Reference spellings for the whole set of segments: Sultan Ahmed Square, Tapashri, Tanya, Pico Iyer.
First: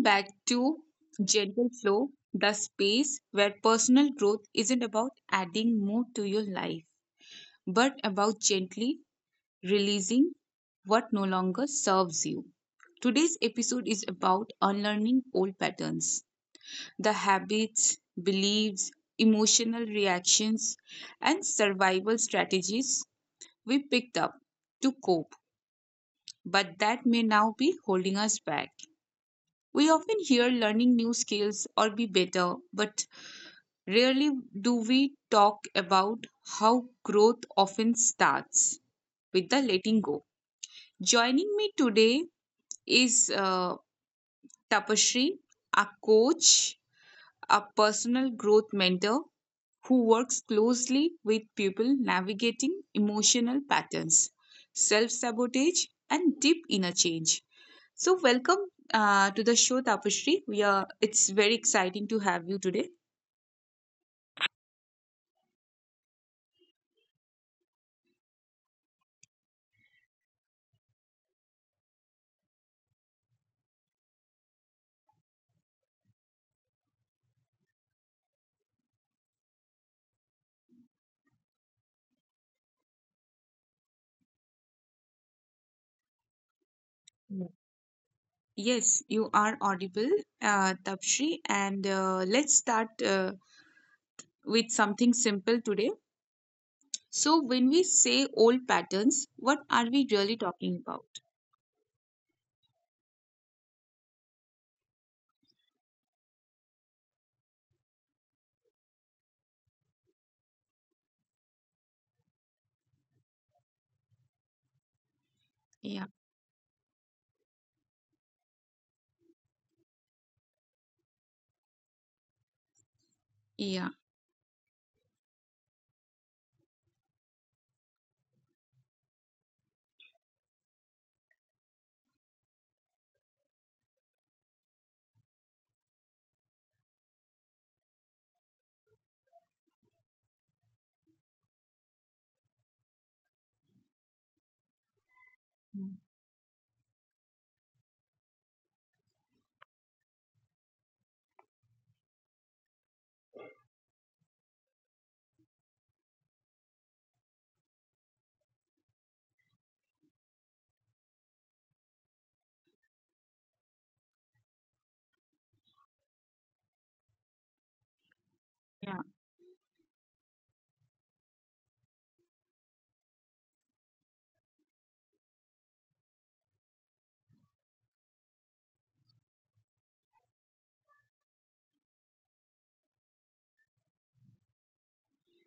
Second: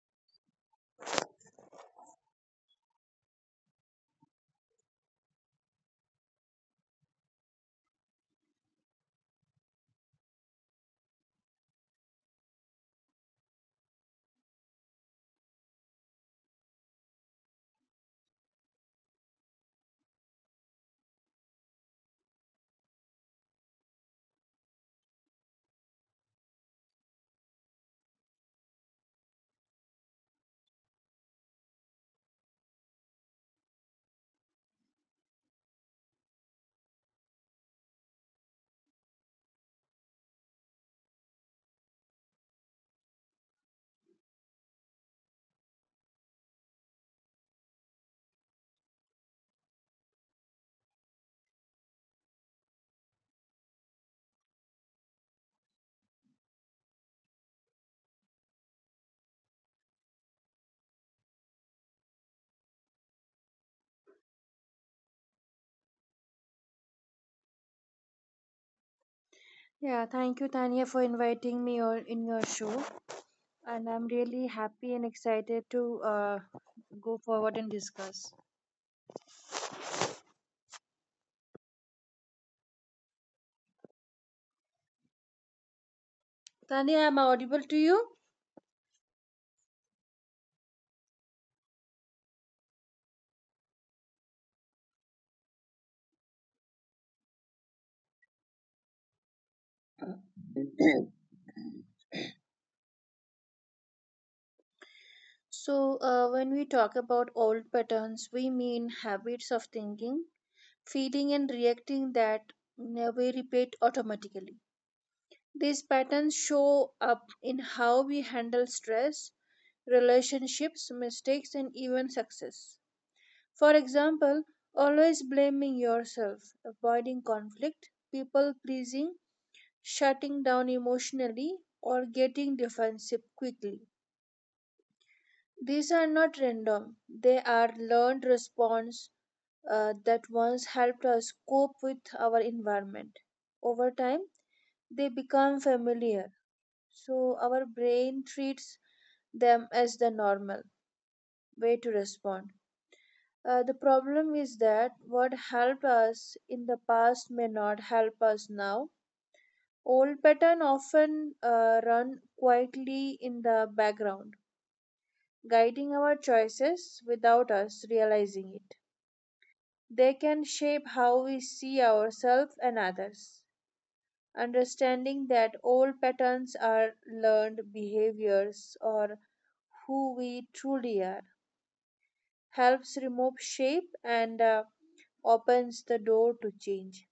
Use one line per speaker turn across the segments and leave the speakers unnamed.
back to Gentle Flow, the space where personal growth isn't about adding more to your life, but about gently releasing what no longer serves you. Today's episode is about unlearning old patterns: the habits, beliefs, emotional reactions, and survival strategies we picked up to cope, but that may now be holding us back. We often hear learning new skills or be better, but rarely do we talk about how growth often starts with the letting go. Joining me today is Tapashri, a coach, a personal growth mentor who works closely with people navigating emotional patterns, self sabotage, and deep inner change. So, welcome to the show, Tapashri. We are. It's very exciting to have you today.
Yeah, thank you, Tanya, for inviting me on in your show. And I'm really happy and excited to uh, go forward and discuss. Tanya, am I audible to you?
Yes, you are audible, Tapshri, and let's start with something simple today. So, when we say old patterns, what are we really talking about?
So, when we talk about old patterns, we mean habits of thinking, feeling, and reacting that we repeat automatically. These patterns show up in
Yeah,
how we handle stress, relationships, mistakes, and even success. For example, always
yeah,
blaming yourself, avoiding conflict, people pleasing, shutting down emotionally, or getting defensive quickly. These are not random, they are learned response that once helped us cope with our environment. Over time, they become familiar, so our brain treats them as the normal way to respond. The problem is that what helped us in the past may not help us now. Old patterns often run quietly in the background, guiding our choices without us realizing it. They can
yeah,
shape how we see ourselves and others. Understanding that old patterns are learned behaviors or who we truly are helps remove shape and opens the door to change.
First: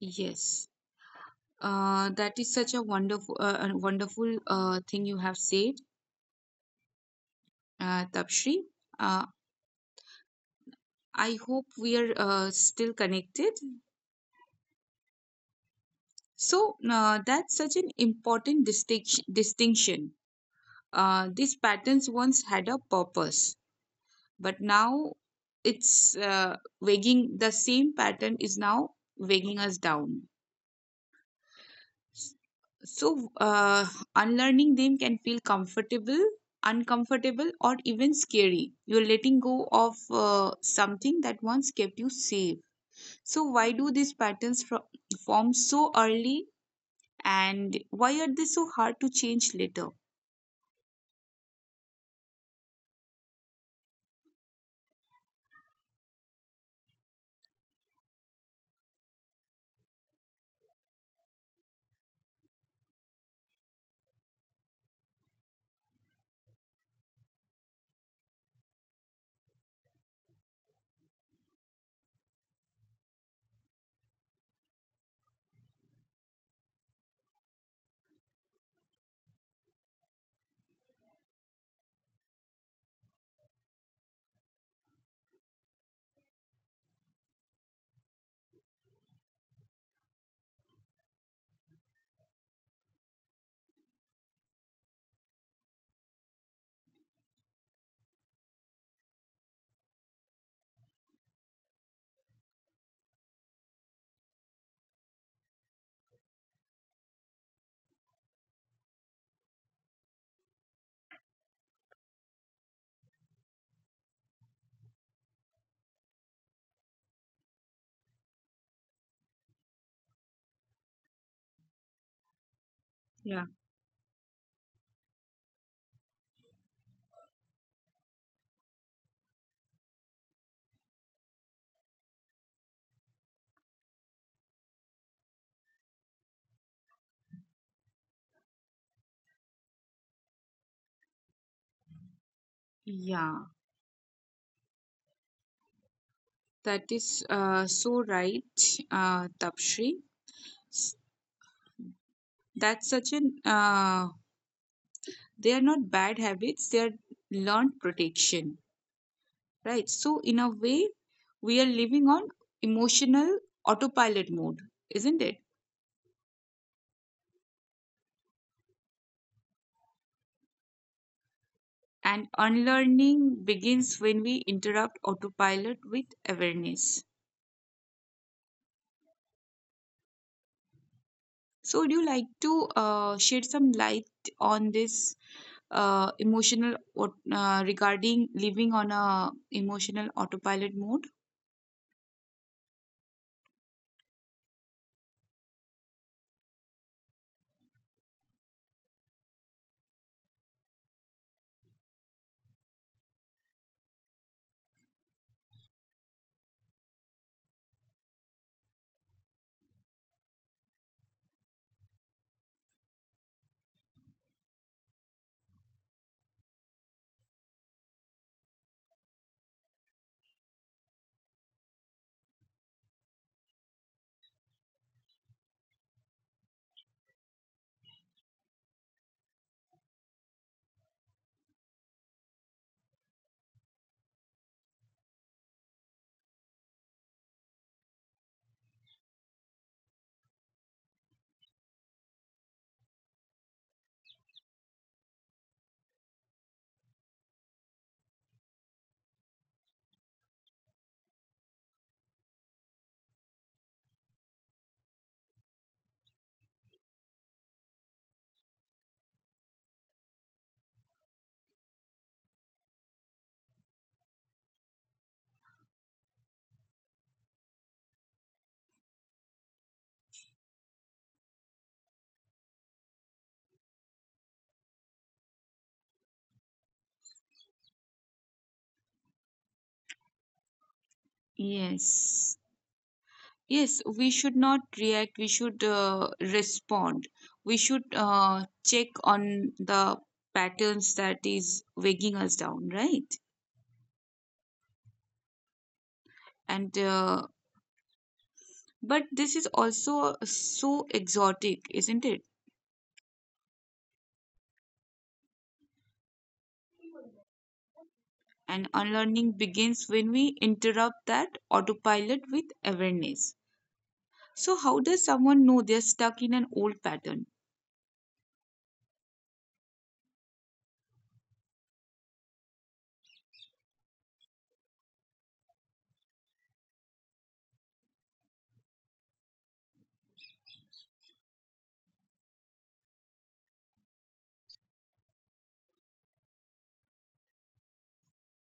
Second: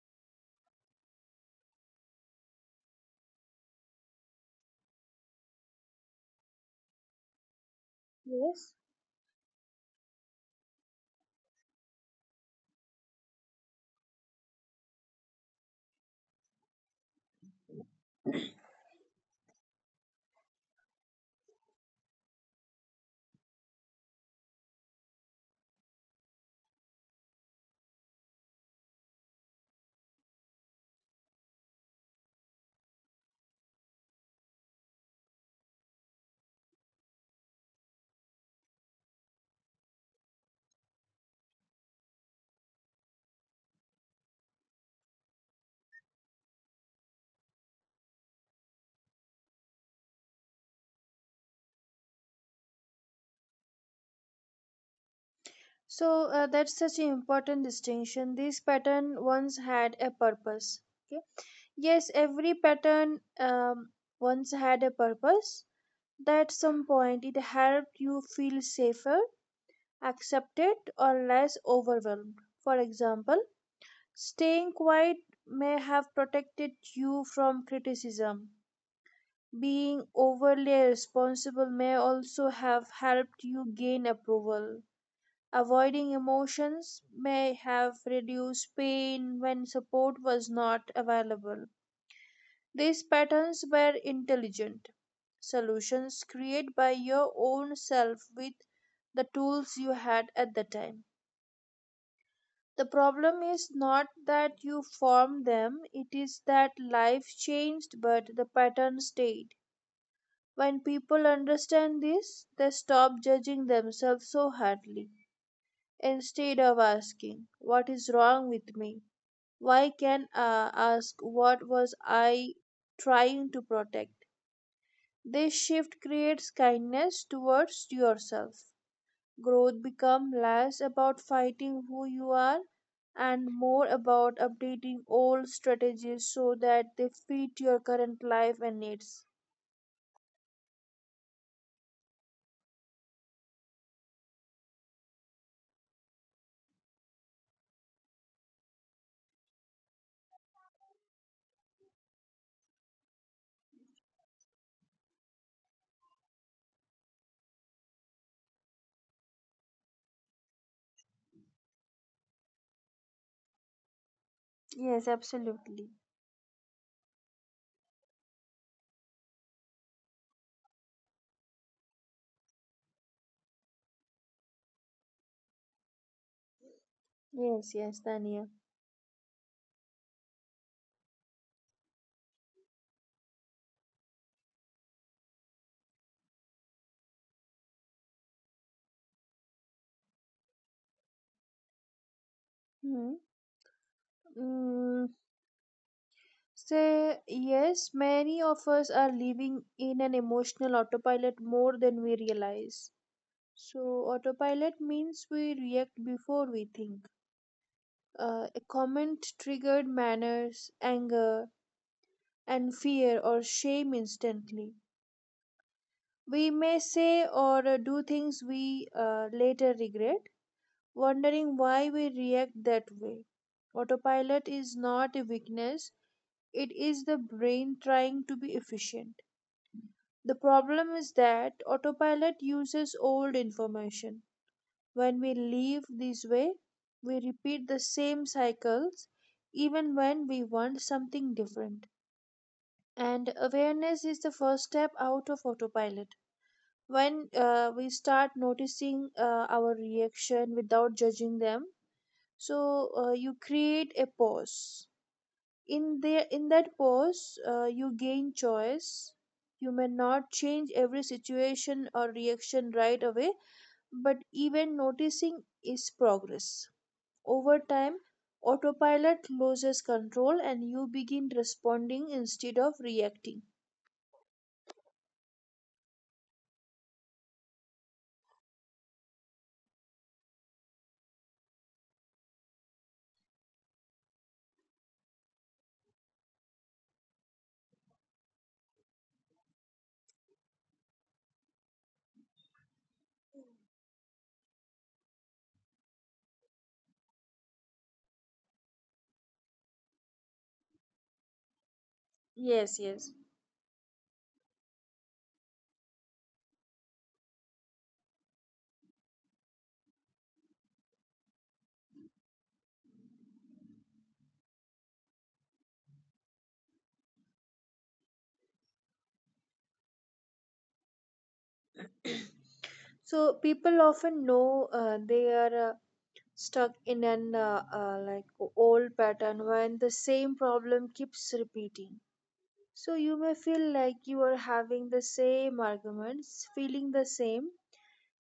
yes. That is such a wonderful thing you have said, Tapshri.
Yes.
Uh, I hope we are still connected. So, that's such an important distinction. These patterns once had a purpose, but now it's weighing the same pattern is now weighing us down, so unlearning them can feel comfortable uncomfortable or even scary. You're letting go of something that once kept you safe. So why do these form so early, and why are they so hard to change later?
That's such an important distinction. These pattern once had a purpose. Okay. Yes, every pattern once had a purpose. At some point, it helped you feel safer, accepted, or less overwhelmed. For example, staying quiet may have protected you from criticism. Being overly responsible may also have helped you gain approval. Avoiding emotions may have reduced pain when support was not available. These patterns were intelligent solutions created by your own self with the tools you had at the time. The problem is not that you formed them, it is that life changed but the pattern stayed. When people understand this, they stop judging themselves so hardly. Instead of asking, what is wrong with me? Why can I ask, what was I
Yeah,
trying to protect? This shift creates kindness towards yourself. Growth becomes less about fighting who you are and more about updating old strategies so that they fit your current life and needs.
yeah, that is so right, Tapshri. That's such an They are not bad habits, they are learned protection, right? So, in a way, we are living on emotional autopilot mode, isn't it?
Yes, absolutely.
And unlearning begins when we interrupt autopilot with awareness.
Yes, yes, Tania.
So, would you like to shed some light on this emotional what regarding living on a emotional autopilot mode?
Hmm. Mm, So, yes, many of us are living in an emotional autopilot more than we realize. So, autopilot means we react before we think. A comment triggered manners, anger, and fear or shame instantly. We may say or do things we later regret, wondering why we react that way. Autopilot is not a weakness, it is the brain trying to be efficient. The problem is that autopilot uses old information. When we live this way, we repeat the same cycles even when we want something different. And awareness is the first step out of autopilot. When we start noticing our reaction without judging them, so you create a pause in there, in that pause, you gain choice. You may not change every situation or reaction right away, but even noticing is progress. Over time, autopilot loses control and you begin responding instead of reacting.
Yes. Yes, we should not react. We should respond. We should check on the patterns that is weighing us down, right? And but this is also so exotic, isn't it?
Yes, yes.
And unlearning begins when we interrupt that autopilot with awareness. So, how does someone know they're stuck in an old pattern?
So people often know they are stuck in an old pattern when the same problem keeps repeating. So you may feel like you are having the same arguments, feeling the same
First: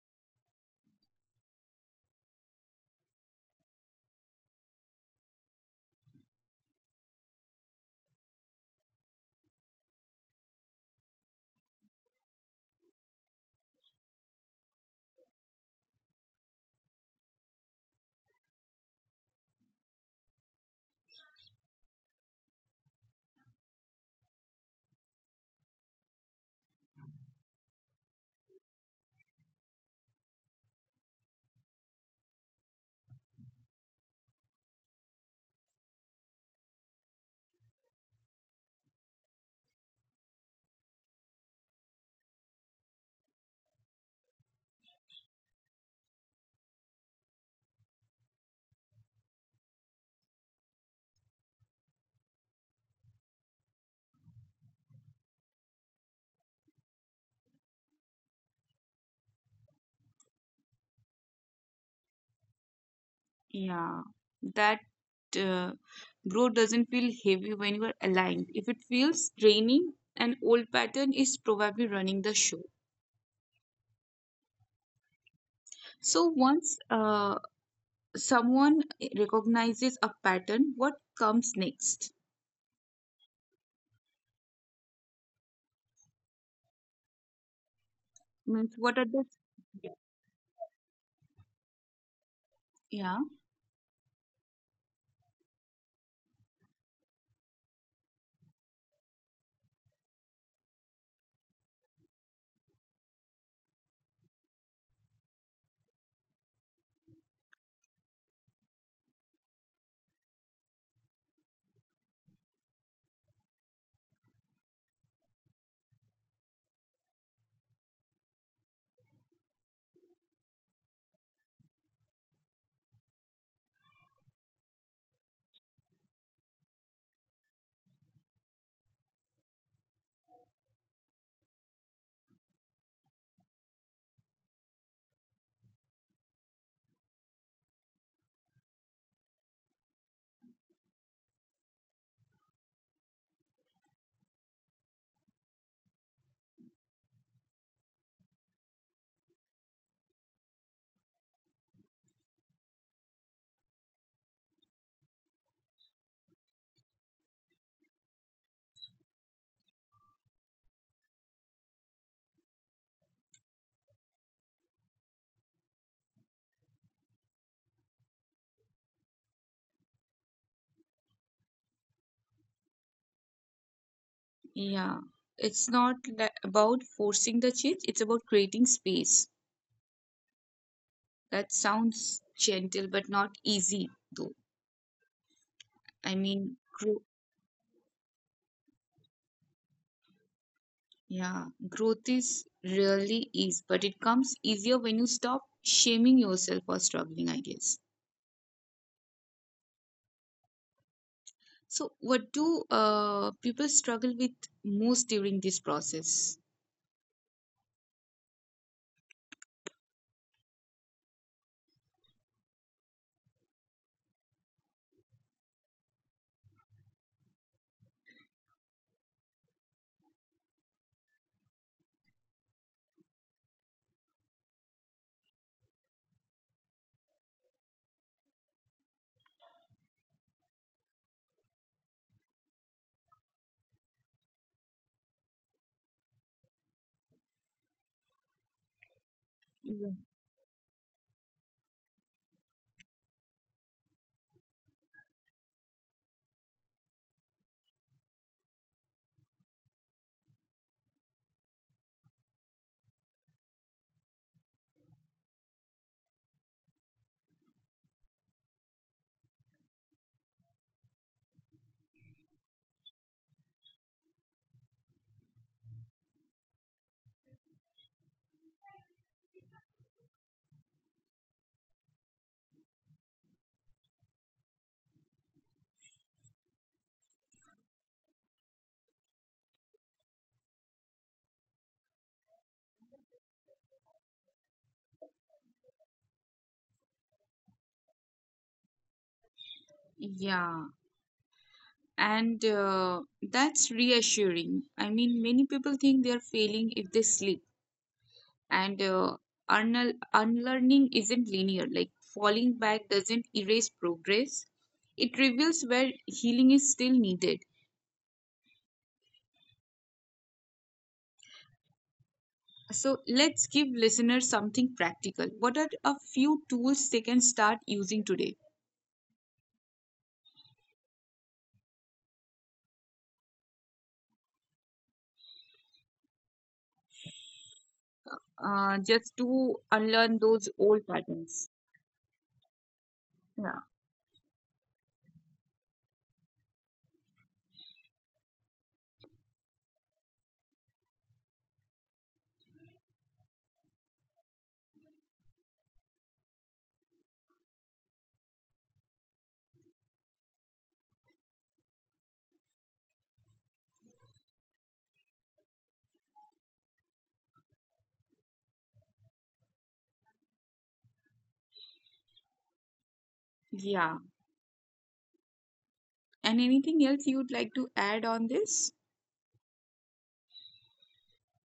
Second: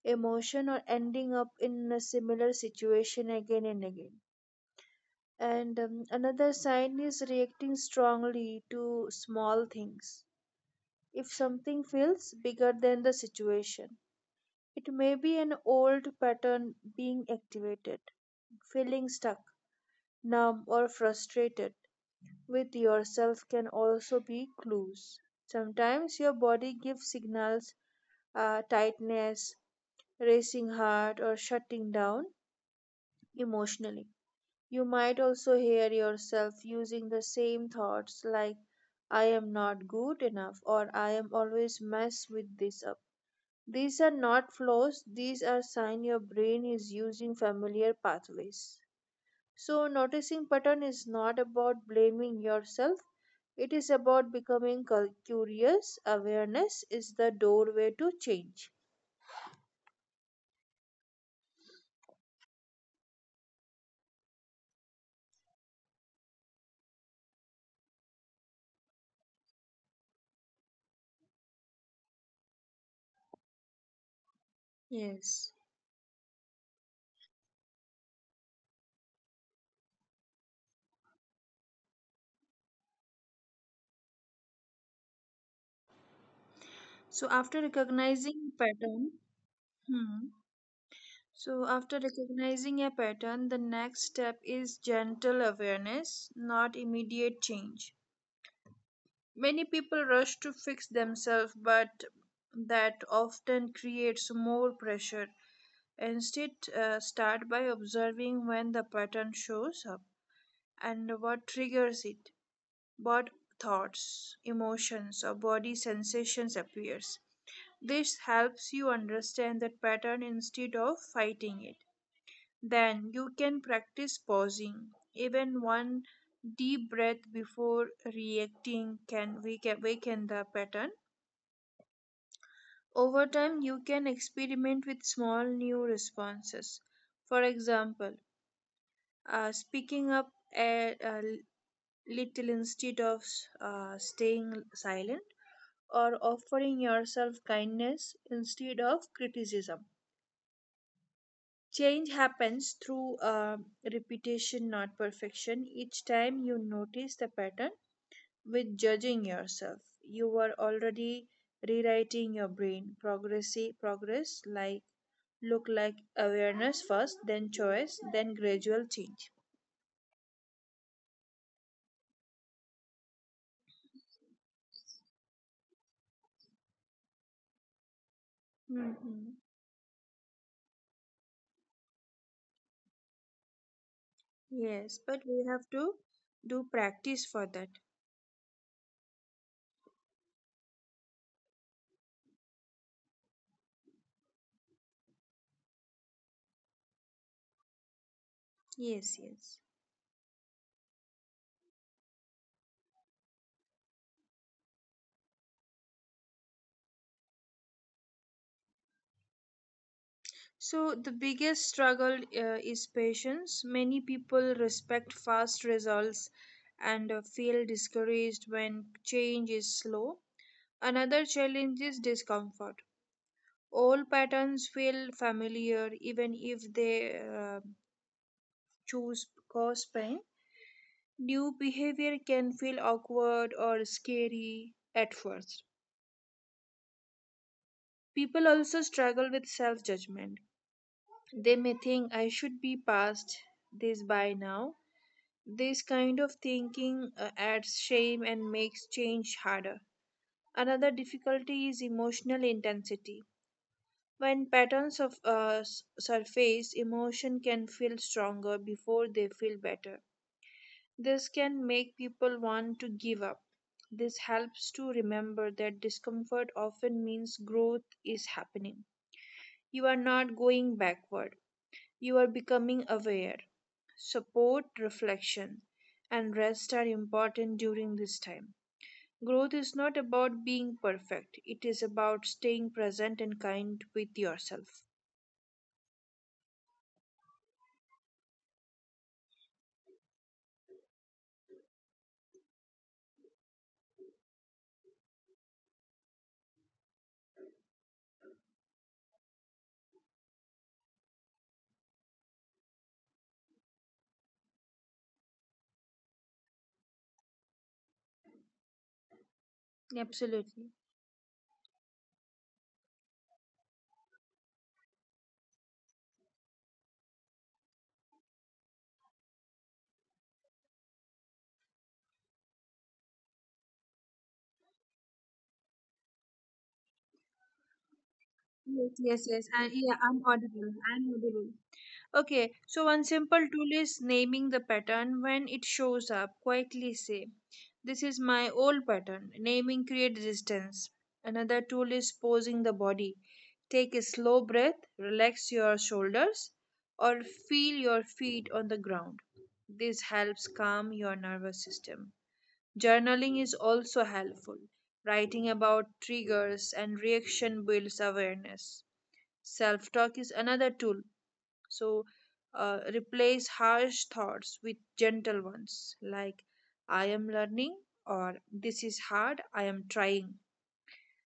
emotion, or ending up in a similar situation again and again. And another sign is reacting strongly to small things. If something feels bigger than the situation, it may be an old pattern being activated, feeling stuck, numb, or frustrated with yourself can also be clues. Sometimes your body gives signals, tightness, racing heart, or shutting down emotionally. You might also hear yourself using the same thoughts like, I am not good enough, or I am always mess with this up. These are not flaws, these are signs your brain is using familiar pathways. So noticing pattern is not about blaming yourself. It is about becoming curious. Awareness is the doorway to change.
Yeah, that uh, growth doesn't feel heavy when you are aligned. If it feels draining, an old pattern is probably running the show.
Yes.
So once someone recognizes a pattern, what comes next?
So after recognizing
Means
pattern,
what are the
hmm. So after recognizing a
Yeah,
pattern, the next step is gentle awareness, not immediate change. Many people rush to fix themselves, but that often creates more pressure. Instead, start by observing when the pattern shows up and what triggers it, what thoughts, emotions, or body sensations appears. This helps you understand that pattern instead of fighting it. Then you can practice pausing. Even one deep breath before reacting can awaken the pattern. Over time, you can experiment with small new responses. For example, speaking up a little instead of staying silent, or offering yourself kindness instead of criticism. Change happens through repetition, not perfection. Each time you notice the pattern with judging yourself, you are already rewriting your brain. Progress like look like awareness first, then choice, then gradual change.
yeah. It's not about forcing the change, it's about creating space.
Mhm.
That sounds gentle but not easy, though. I
Yes,
mean,
but we have to do practice for that.
Yeah, growth is really is, but it comes easier when you stop shaming yourself for struggling, I guess.
Yes, yes.
So, what do people struggle with most during this process?
So the biggest struggle is patience. Many people respect fast results and feel discouraged when change is slow. Another challenge is discomfort. Old patterns feel familiar even if they choose cause pain. New behavior can feel awkward or scary at first. People also struggle with self
Yeah.
judgment. They may think I should be past this by now. This kind of thinking adds shame and makes change harder. Another difficulty is emotional intensity. When patterns of surface, emotion can feel stronger before they feel better. This can make people want to give up. This helps to remember that discomfort often means growth is happening. You are not going backward, you are becoming aware. Support, reflection, and rest are important during this time. Growth is not about being perfect, it is about staying present and kind with yourself.
Yeah, and that's reassuring. I mean, many people think they're failing if they sleep, and unlearning isn't linear. Like, falling back doesn't erase progress, it reveals where healing is still needed.
Absolutely.
So let's give listeners something practical. What are a few tools they can start using today
Yes,
just
yes,
to
yes. And yeah,
unlearn
I'm
those old
audible. I'm
patterns?
audible. Okay, so one
Yeah.
simple tool is naming the pattern when it shows up. Quietly say, this is my old pattern. Naming creates distance. Another tool is posing the body. Take a slow breath, relax your shoulders, or feel your feet on the ground. This helps calm your nervous system. Journaling is also helpful. Writing about triggers and reaction builds awareness. Self talk is another tool. So replace
Yeah.
harsh thoughts with gentle ones
And
like
anything else
I
you'd
am
like to
learning
add on
or
this?
this is hard, I am trying.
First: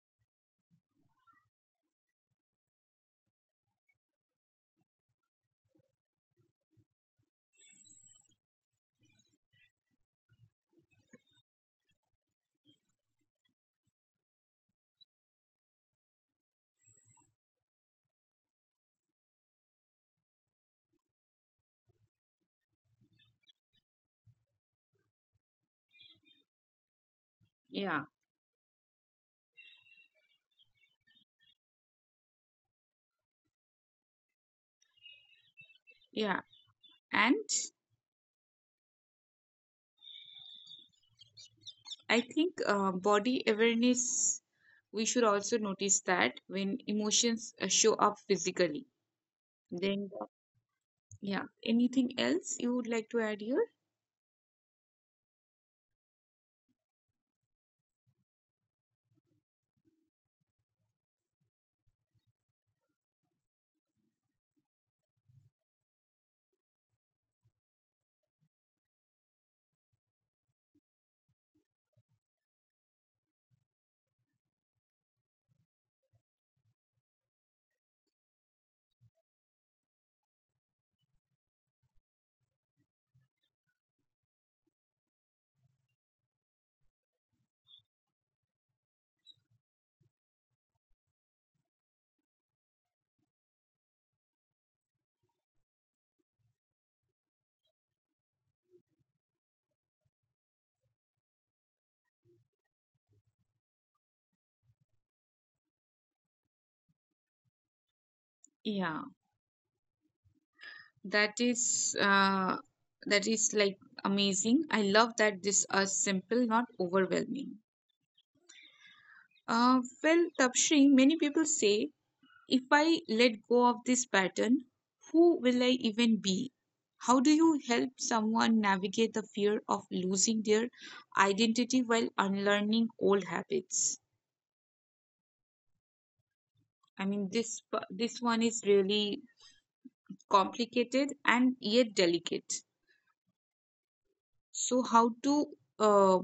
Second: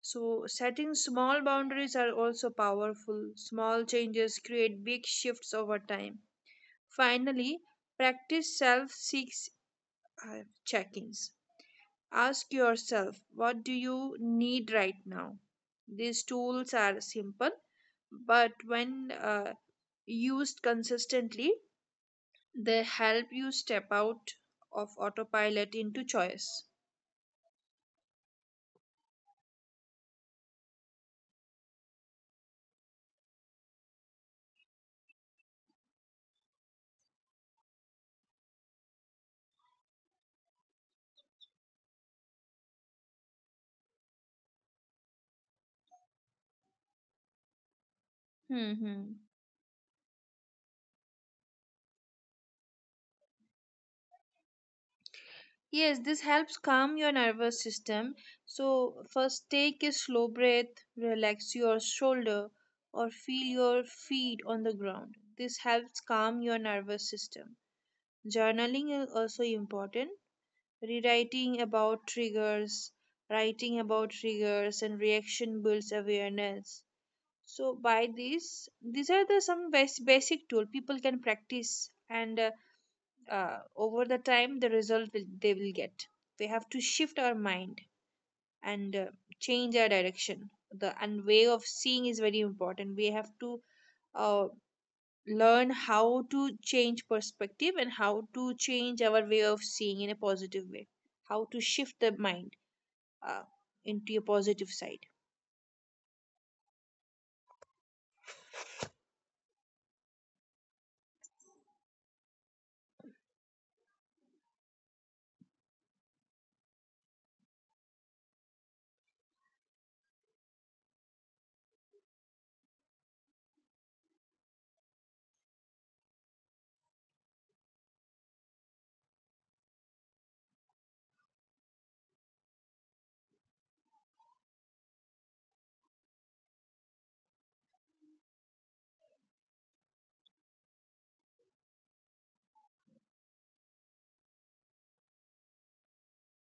So, setting small boundaries are also powerful. Small changes create big shifts over time. Finally, practice self six uh, check ins. Ask yourself, what do you need right now? These tools are simple, but when used consistently, they help you step out of autopilot into choice.
Yeah. Yeah. And I think body awareness, we should also notice that when emotions show up physically.
Mm-hmm.
Then, yeah. Anything else you would like to add here?
Yes, this helps calm your nervous system. So, first take a slow breath, relax your shoulder, or feel your feet on the ground. This helps calm your nervous system. Journaling is also important. Rewriting about triggers, writing about triggers and reaction builds awareness. So by this these are the some basic tool people can practice and over the time the result will, they will get we have to shift our mind and change our direction the and way of seeing is very important we have to uh, learn how to change perspective and how to change our way of seeing in a positive way, how to shift the mind uh, into a positive side.
Yeah. That is like amazing. I love that this is simple, not overwhelming. Well, Tapshri, many people say, if I let go of this pattern, who will I even be? How do you help someone navigate the fear of losing their identity while unlearning old habits? I mean, this one is really complicated and yet delicate. So, how to uh,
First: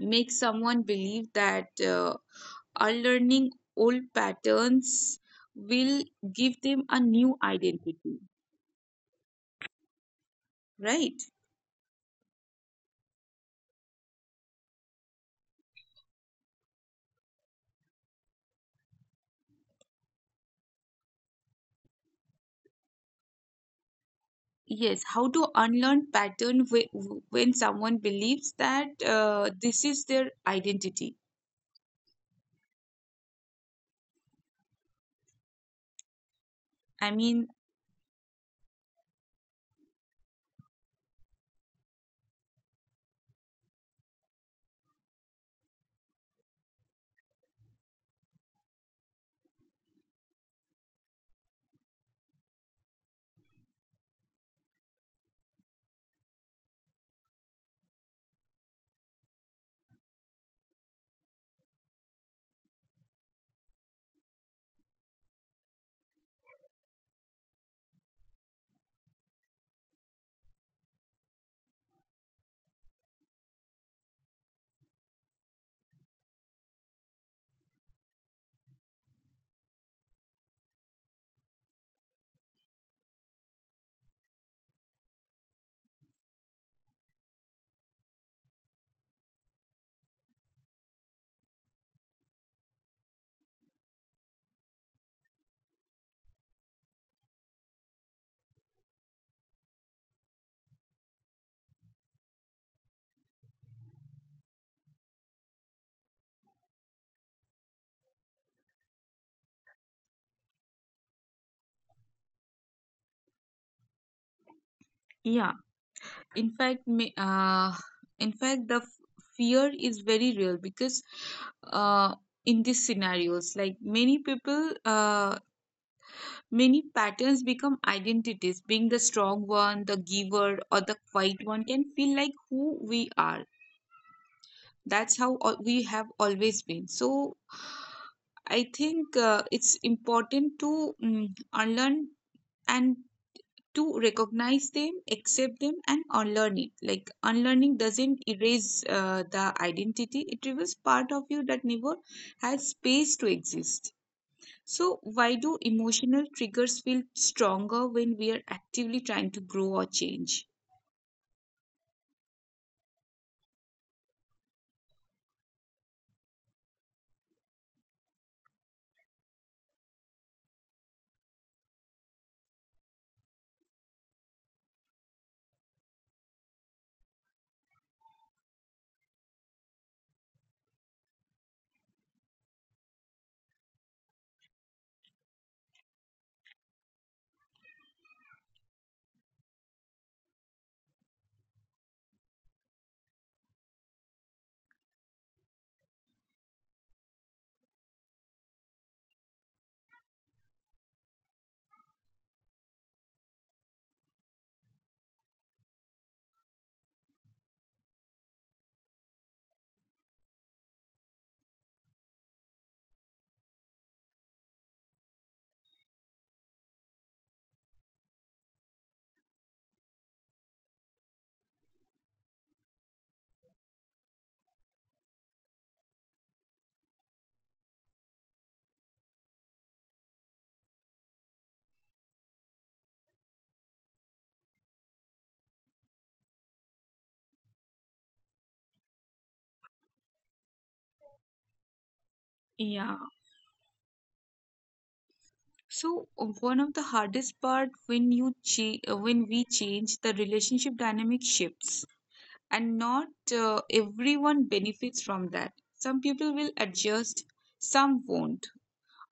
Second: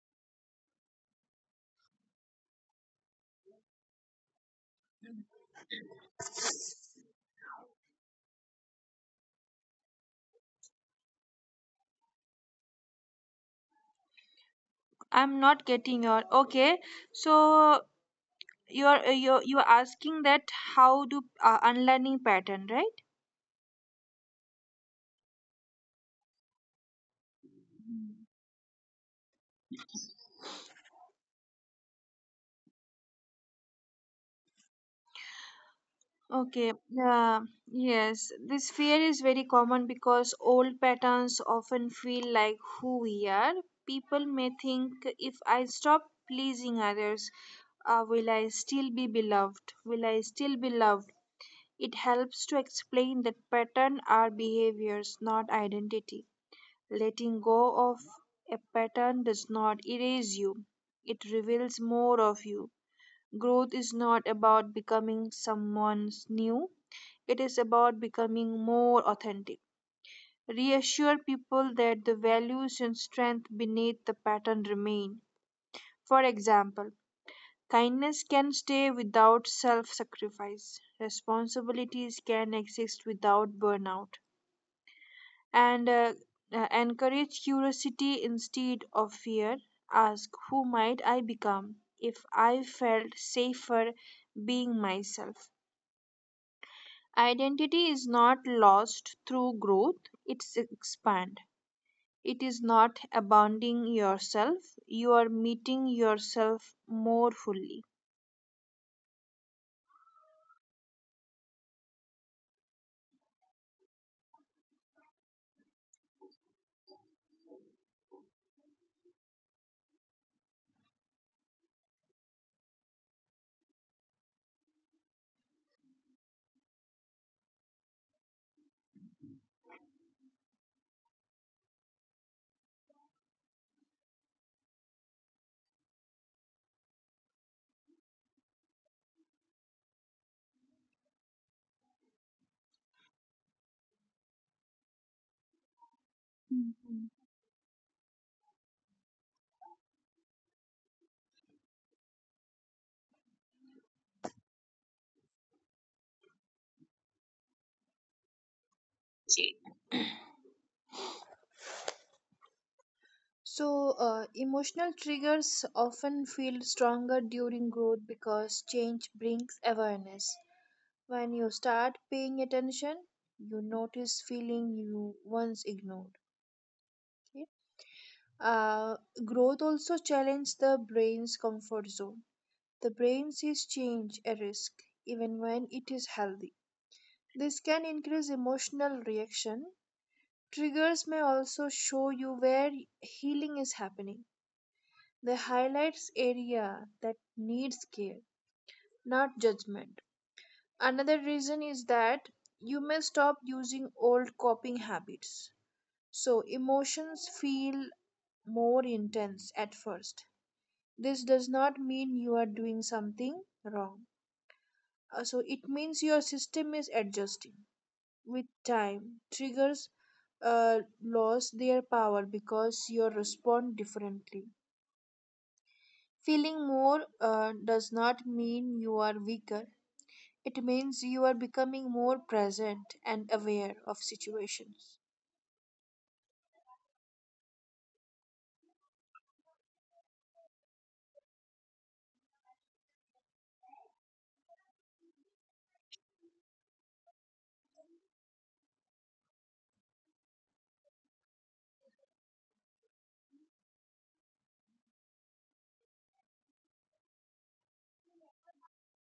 make someone believe that unlearning old patterns will give them a new identity, right?
I'm not getting your. Okay. So you're asking that how do unlearning pattern, right?
Yes, how to when someone
Mhm.
believes that this is their identity. I
Okay.
mean,
Uh, yes this fear is very common because old patterns often feel like who we are. People may think if I stop pleasing others, will I still be beloved, will I still be loved? It helps to explain that pattern are behaviors not identity. Letting go of a pattern does not erase you, it reveals more of you. Growth is not about becoming someone new, it is about becoming more authentic. Reassure people that the values and strength beneath the pattern remain. For example, kindness can stay without self sacrifice, responsibilities can exist without burnout. And encourage curiosity instead of fear. Ask who might I become if I felt safer being myself. Identity is not lost through growth, it's expand. It is not abandoning yourself, you are meeting yourself more fully.
yeah, in fact, in fact fear is very real, because uh, in these scenarios, like, many people many patterns become identities. Being the strong one, the giver, or the quiet one can feel like who we are. We have always been. So, I think it's important to unlearn and to recognize them, accept them, and unlearn it. Like,
Mhm.
unlearning doesn't erase the identity; it reveals part of you that never had space to exist. So, why do emotional triggers feel stronger when we are actively trying to grow or change?
So, emotional triggers often feel stronger during growth because change brings awareness. When you start paying attention, you notice feeling you once ignored. Okay? Uh, growth also challenges the brain's comfort zone. The brain sees change a risk, even when it is healthy. This can increase emotional reaction. Triggers may also show you where healing is happening. They highlights area that needs care, not judgment. Another reason is that you may stop using old coping habits. So emotions feel more intense at first. This does not mean you are doing something wrong. So it means your system is adjusting. With time, triggers lose their power because you respond differently. Feeling more does not mean you are weaker. It means you are becoming more present and aware of situations.
Yeah. So, one of the hardest part when when we change, the relationship dynamic shifts, and not everyone benefits from that. Some people will adjust, some won't.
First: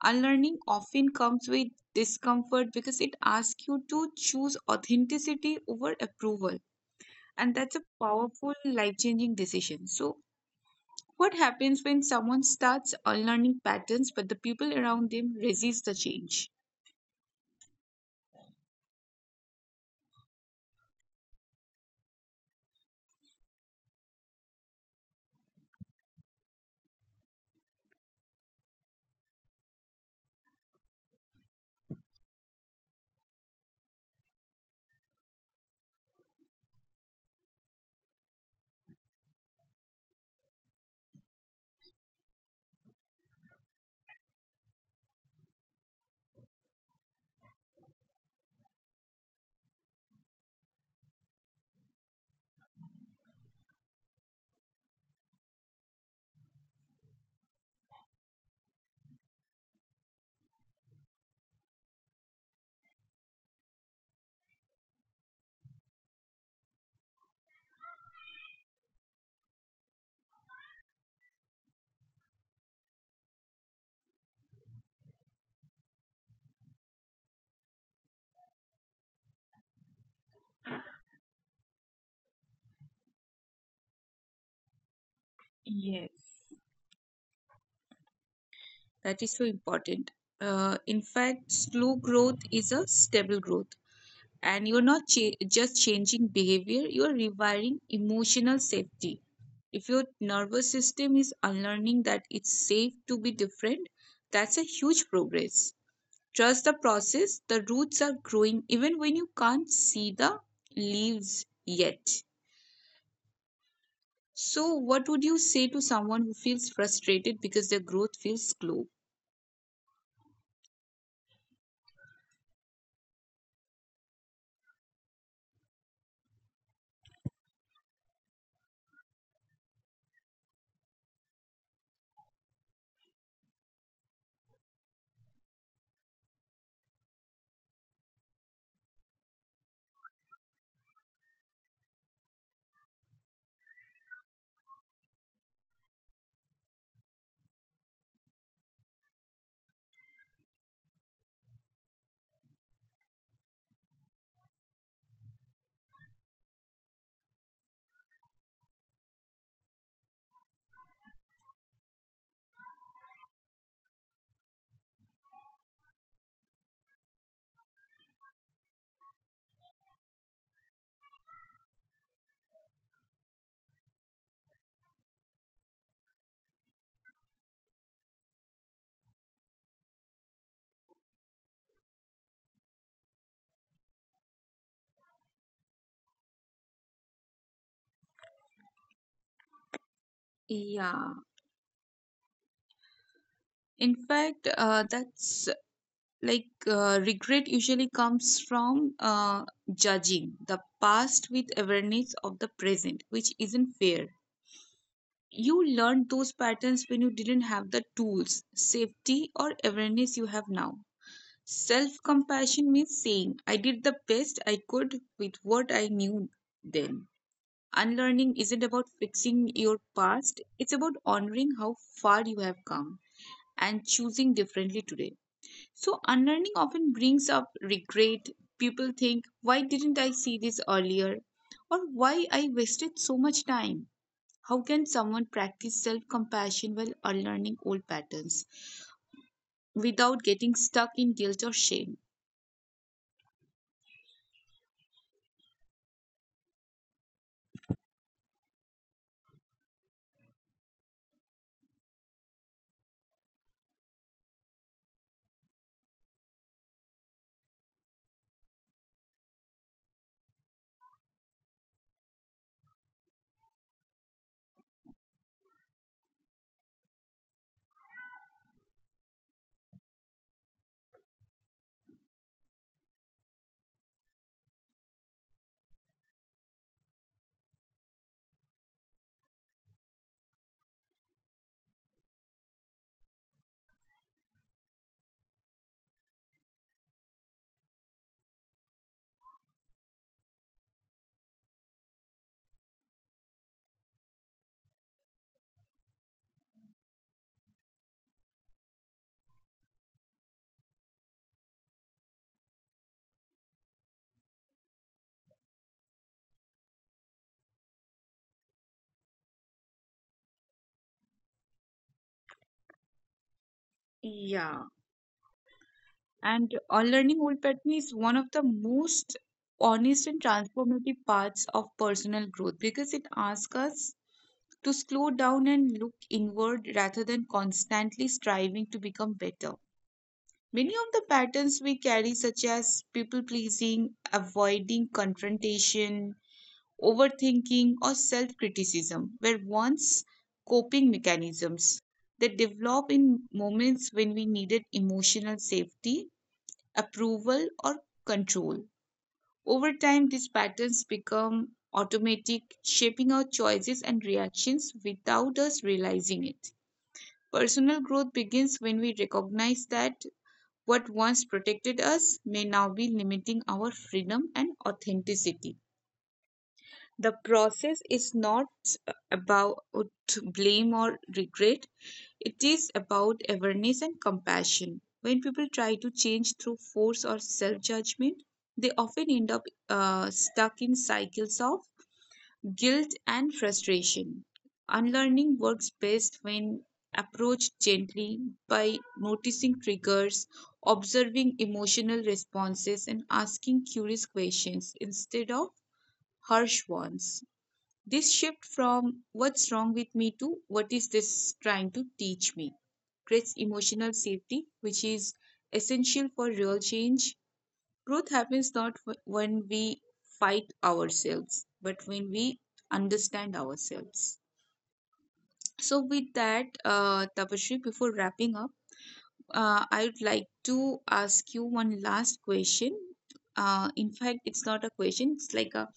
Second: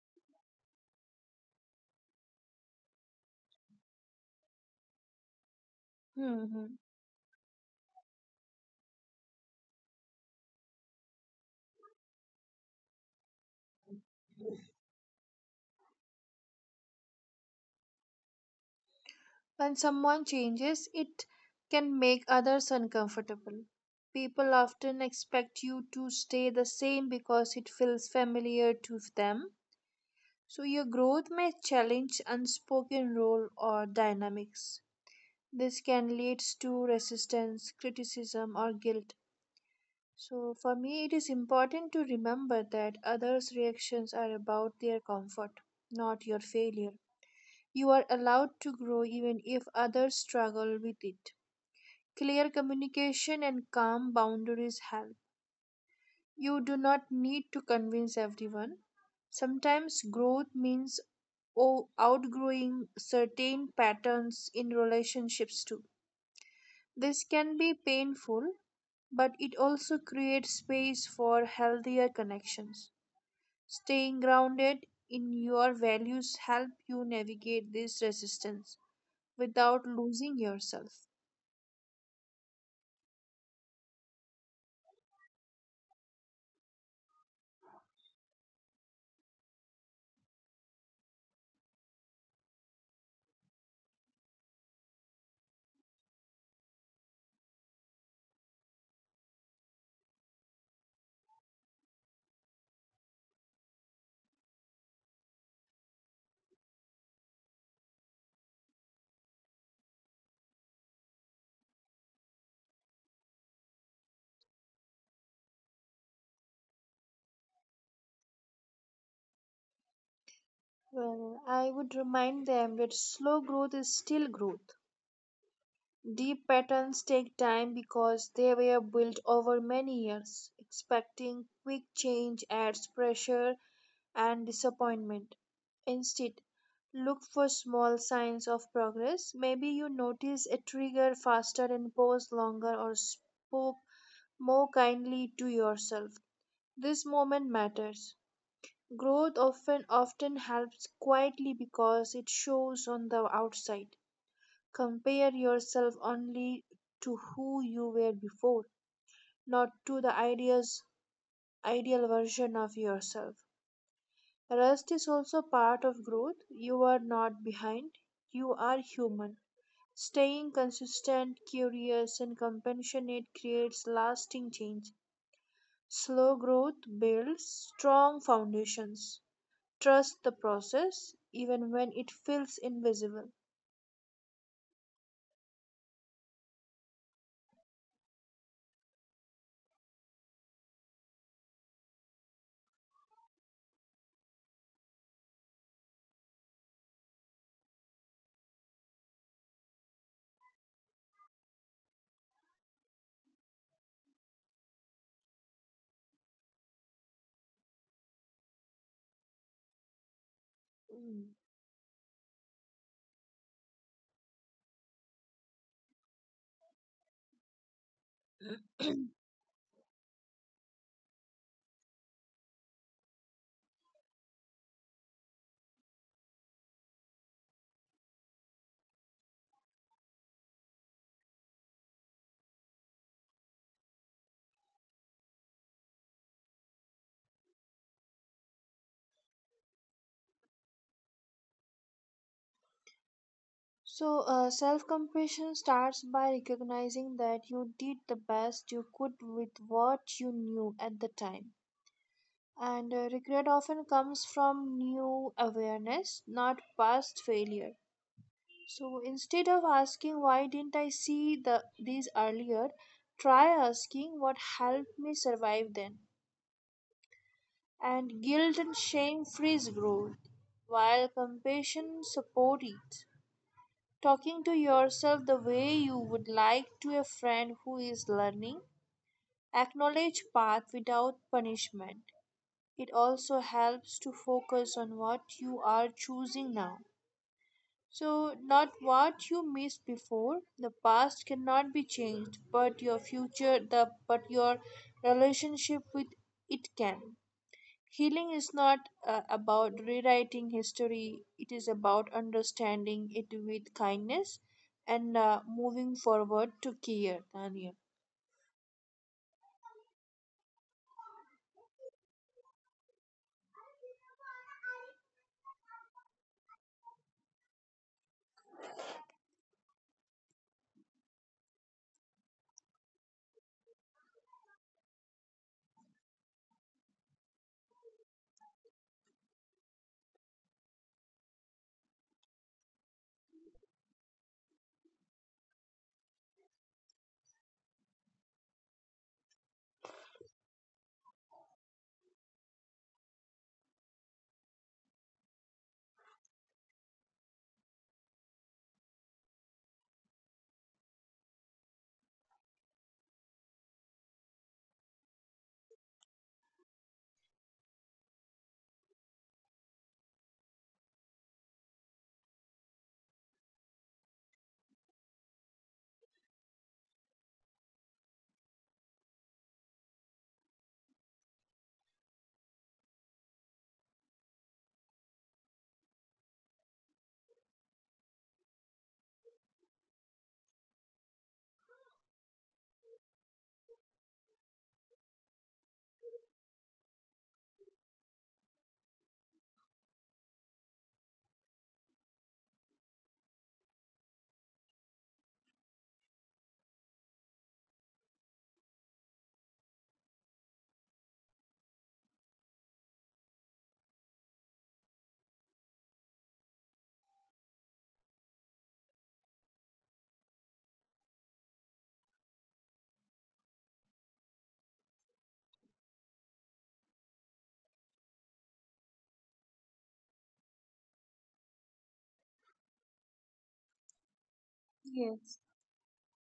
Unlearning often comes with discomfort because it asks you to choose authenticity over approval,
Hmm.
and that's a powerful life-changing decision. So, what happens when someone starts unlearning patterns but the people around them resist the change?
When someone changes, it can make others uncomfortable. People often expect you to stay the same because it feels familiar to them. So, your growth may challenge unspoken role or dynamics. This can lead to resistance, criticism, or guilt. So, for me, it is important to remember that others' reactions are about their comfort, not your failure. You are allowed to grow even if others struggle with it. Clear communication and calm boundaries help. You do not need to convince everyone. Sometimes growth means outgrowing certain patterns in relationships too. This can be painful, but it also creates space for healthier connections. Staying grounded in your values help you navigate this resistance without losing yourself.
Yes. That is so important. In fact, slow growth is a stable growth, and you're not cha- just changing behavior, you're rewiring emotional safety. If your nervous system is unlearning that it's safe to be different, that's a huge progress. Trust the process, the roots are growing even when you can't see the leaves yet. So, what would you say to someone who feels frustrated because their growth feels slow?
Well, I would remind them that slow growth is still growth. Deep patterns take time because they were built over many years. Expecting quick change adds pressure and disappointment. Instead, look for small signs of progress. Maybe you notice a trigger faster and pause longer or spoke more kindly to yourself. This moment matters. Growth often helps quietly because it shows on the outside. Compare yourself only to who you were before, not to the ideas ideal version of yourself. Rest is also part of growth. You are not behind. You are human. Staying consistent, curious, and compassionate creates lasting change. Slow growth builds strong foundations. Trust the process even when it feels invisible.
Yeah, in fact, that's like regret usually comes from judging the past with awareness of the present, which isn't fair. You learned those patterns when you didn't have the tools, safety, or awareness you have
Mm.
now. Self compassion means saying, I did the best I could with what I knew then. Unlearning isn't about fixing your past, it's about honoring how far you have come and choosing differently today. So, unlearning often brings up regret. People think, why didn't I see this earlier? Or why I wasted so much time? How can someone practice self compassion while unlearning old patterns without getting stuck in guilt or shame?
So, self compassion starts by recognizing that you did the best you could with what you knew at the time. And regret often comes from new awareness, not past failure. So, instead of asking why didn't I see these earlier, try asking what helped me survive then. And guilt and shame freeze growth, while compassion supports it. Talking to yourself the way you would like to a friend who is learning, acknowledge path without punishment. It also helps to focus on what you are choosing now. So, not what you missed before. The past cannot be changed, but your future, the but your relationship with it can. Healing is not about rewriting history, it is about understanding it with kindness and moving forward to care, Tanya.
Yeah. And unlearning old patterns is one of the most honest and transformative parts of personal growth because it asks us to slow down and look inward rather than constantly striving to become better. Many of the patterns we carry, such as people pleasing, avoiding confrontation, overthinking, or self criticism, were once coping mechanisms that develop in moments when we needed emotional safety, approval, or control. Over time, these patterns become automatic, shaping our choices and reactions without us realizing it. Personal growth begins when we recognize that what once protected us may now be limiting our freedom and authenticity. The process is not about blame or regret, it is about awareness and compassion. When people try to change through force or self judgment, they often end up stuck in cycles of guilt and frustration. Unlearning works best when approached gently, by noticing triggers, observing emotional responses, and asking curious questions instead of harsh ones. This shift from what's wrong with me to what is this trying to teach me creates emotional safety, which is essential for real change. Growth happens not wh- when we fight ourselves, but when we understand ourselves. So, with that, Tapashri, before wrapping up, I would like to ask you one last question. In fact, it's not a
Yes.
question, it's like a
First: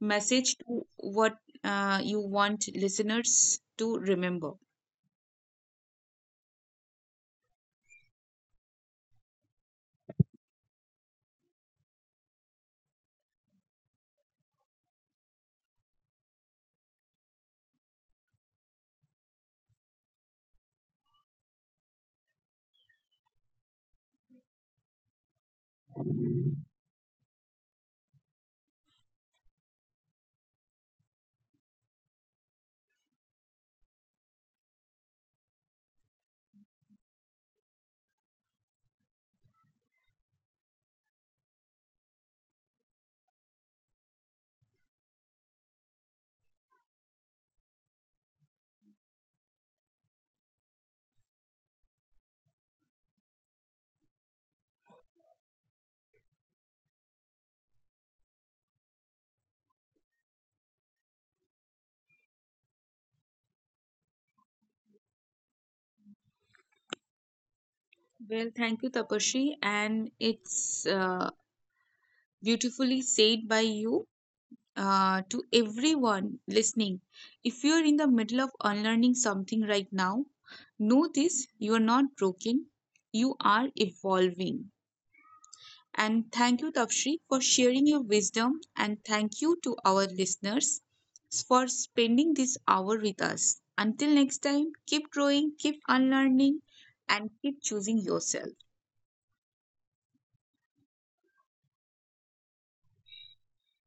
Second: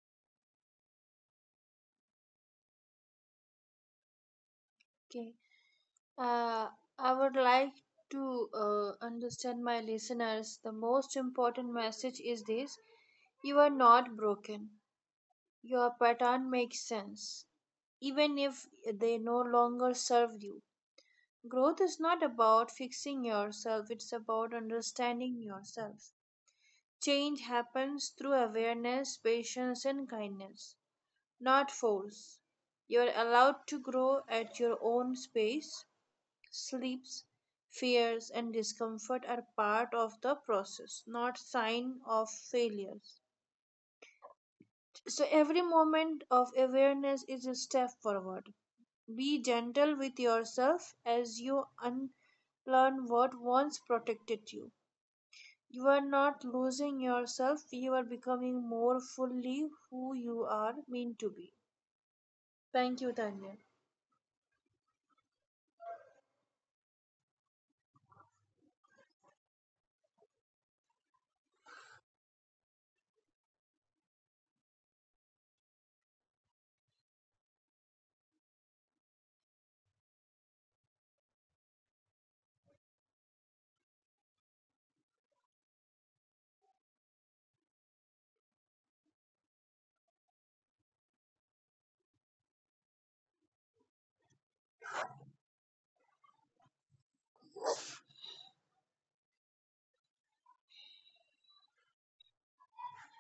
message to what you want listeners to remember?
Okay. Uh, I would like to understand my listeners. The most important message is this, you are not broken. Your pattern makes sense, even if they no longer serve you. Growth is not about fixing yourself, it's about understanding yourself. Change happens through awareness, patience, and kindness, not force. You're allowed to grow at your own pace. Sleeps, fears, and discomfort are part of the process, not sign of failures. So every moment of awareness is a step forward. Be gentle with yourself as you unlearn what once protected you. You are not losing yourself, you are becoming more fully who you are meant to be. Thank you, Tanya.
Well, thank you, Tapashri, and it's beautifully said by you to everyone listening. If you're in the middle of unlearning something right now, know this: you are not broken, you are evolving. And thank you, Tapshri, for sharing your wisdom. And thank you to our listeners for spending this hour with us. Until next time, keep growing, keep unlearning, and keep choosing yourself.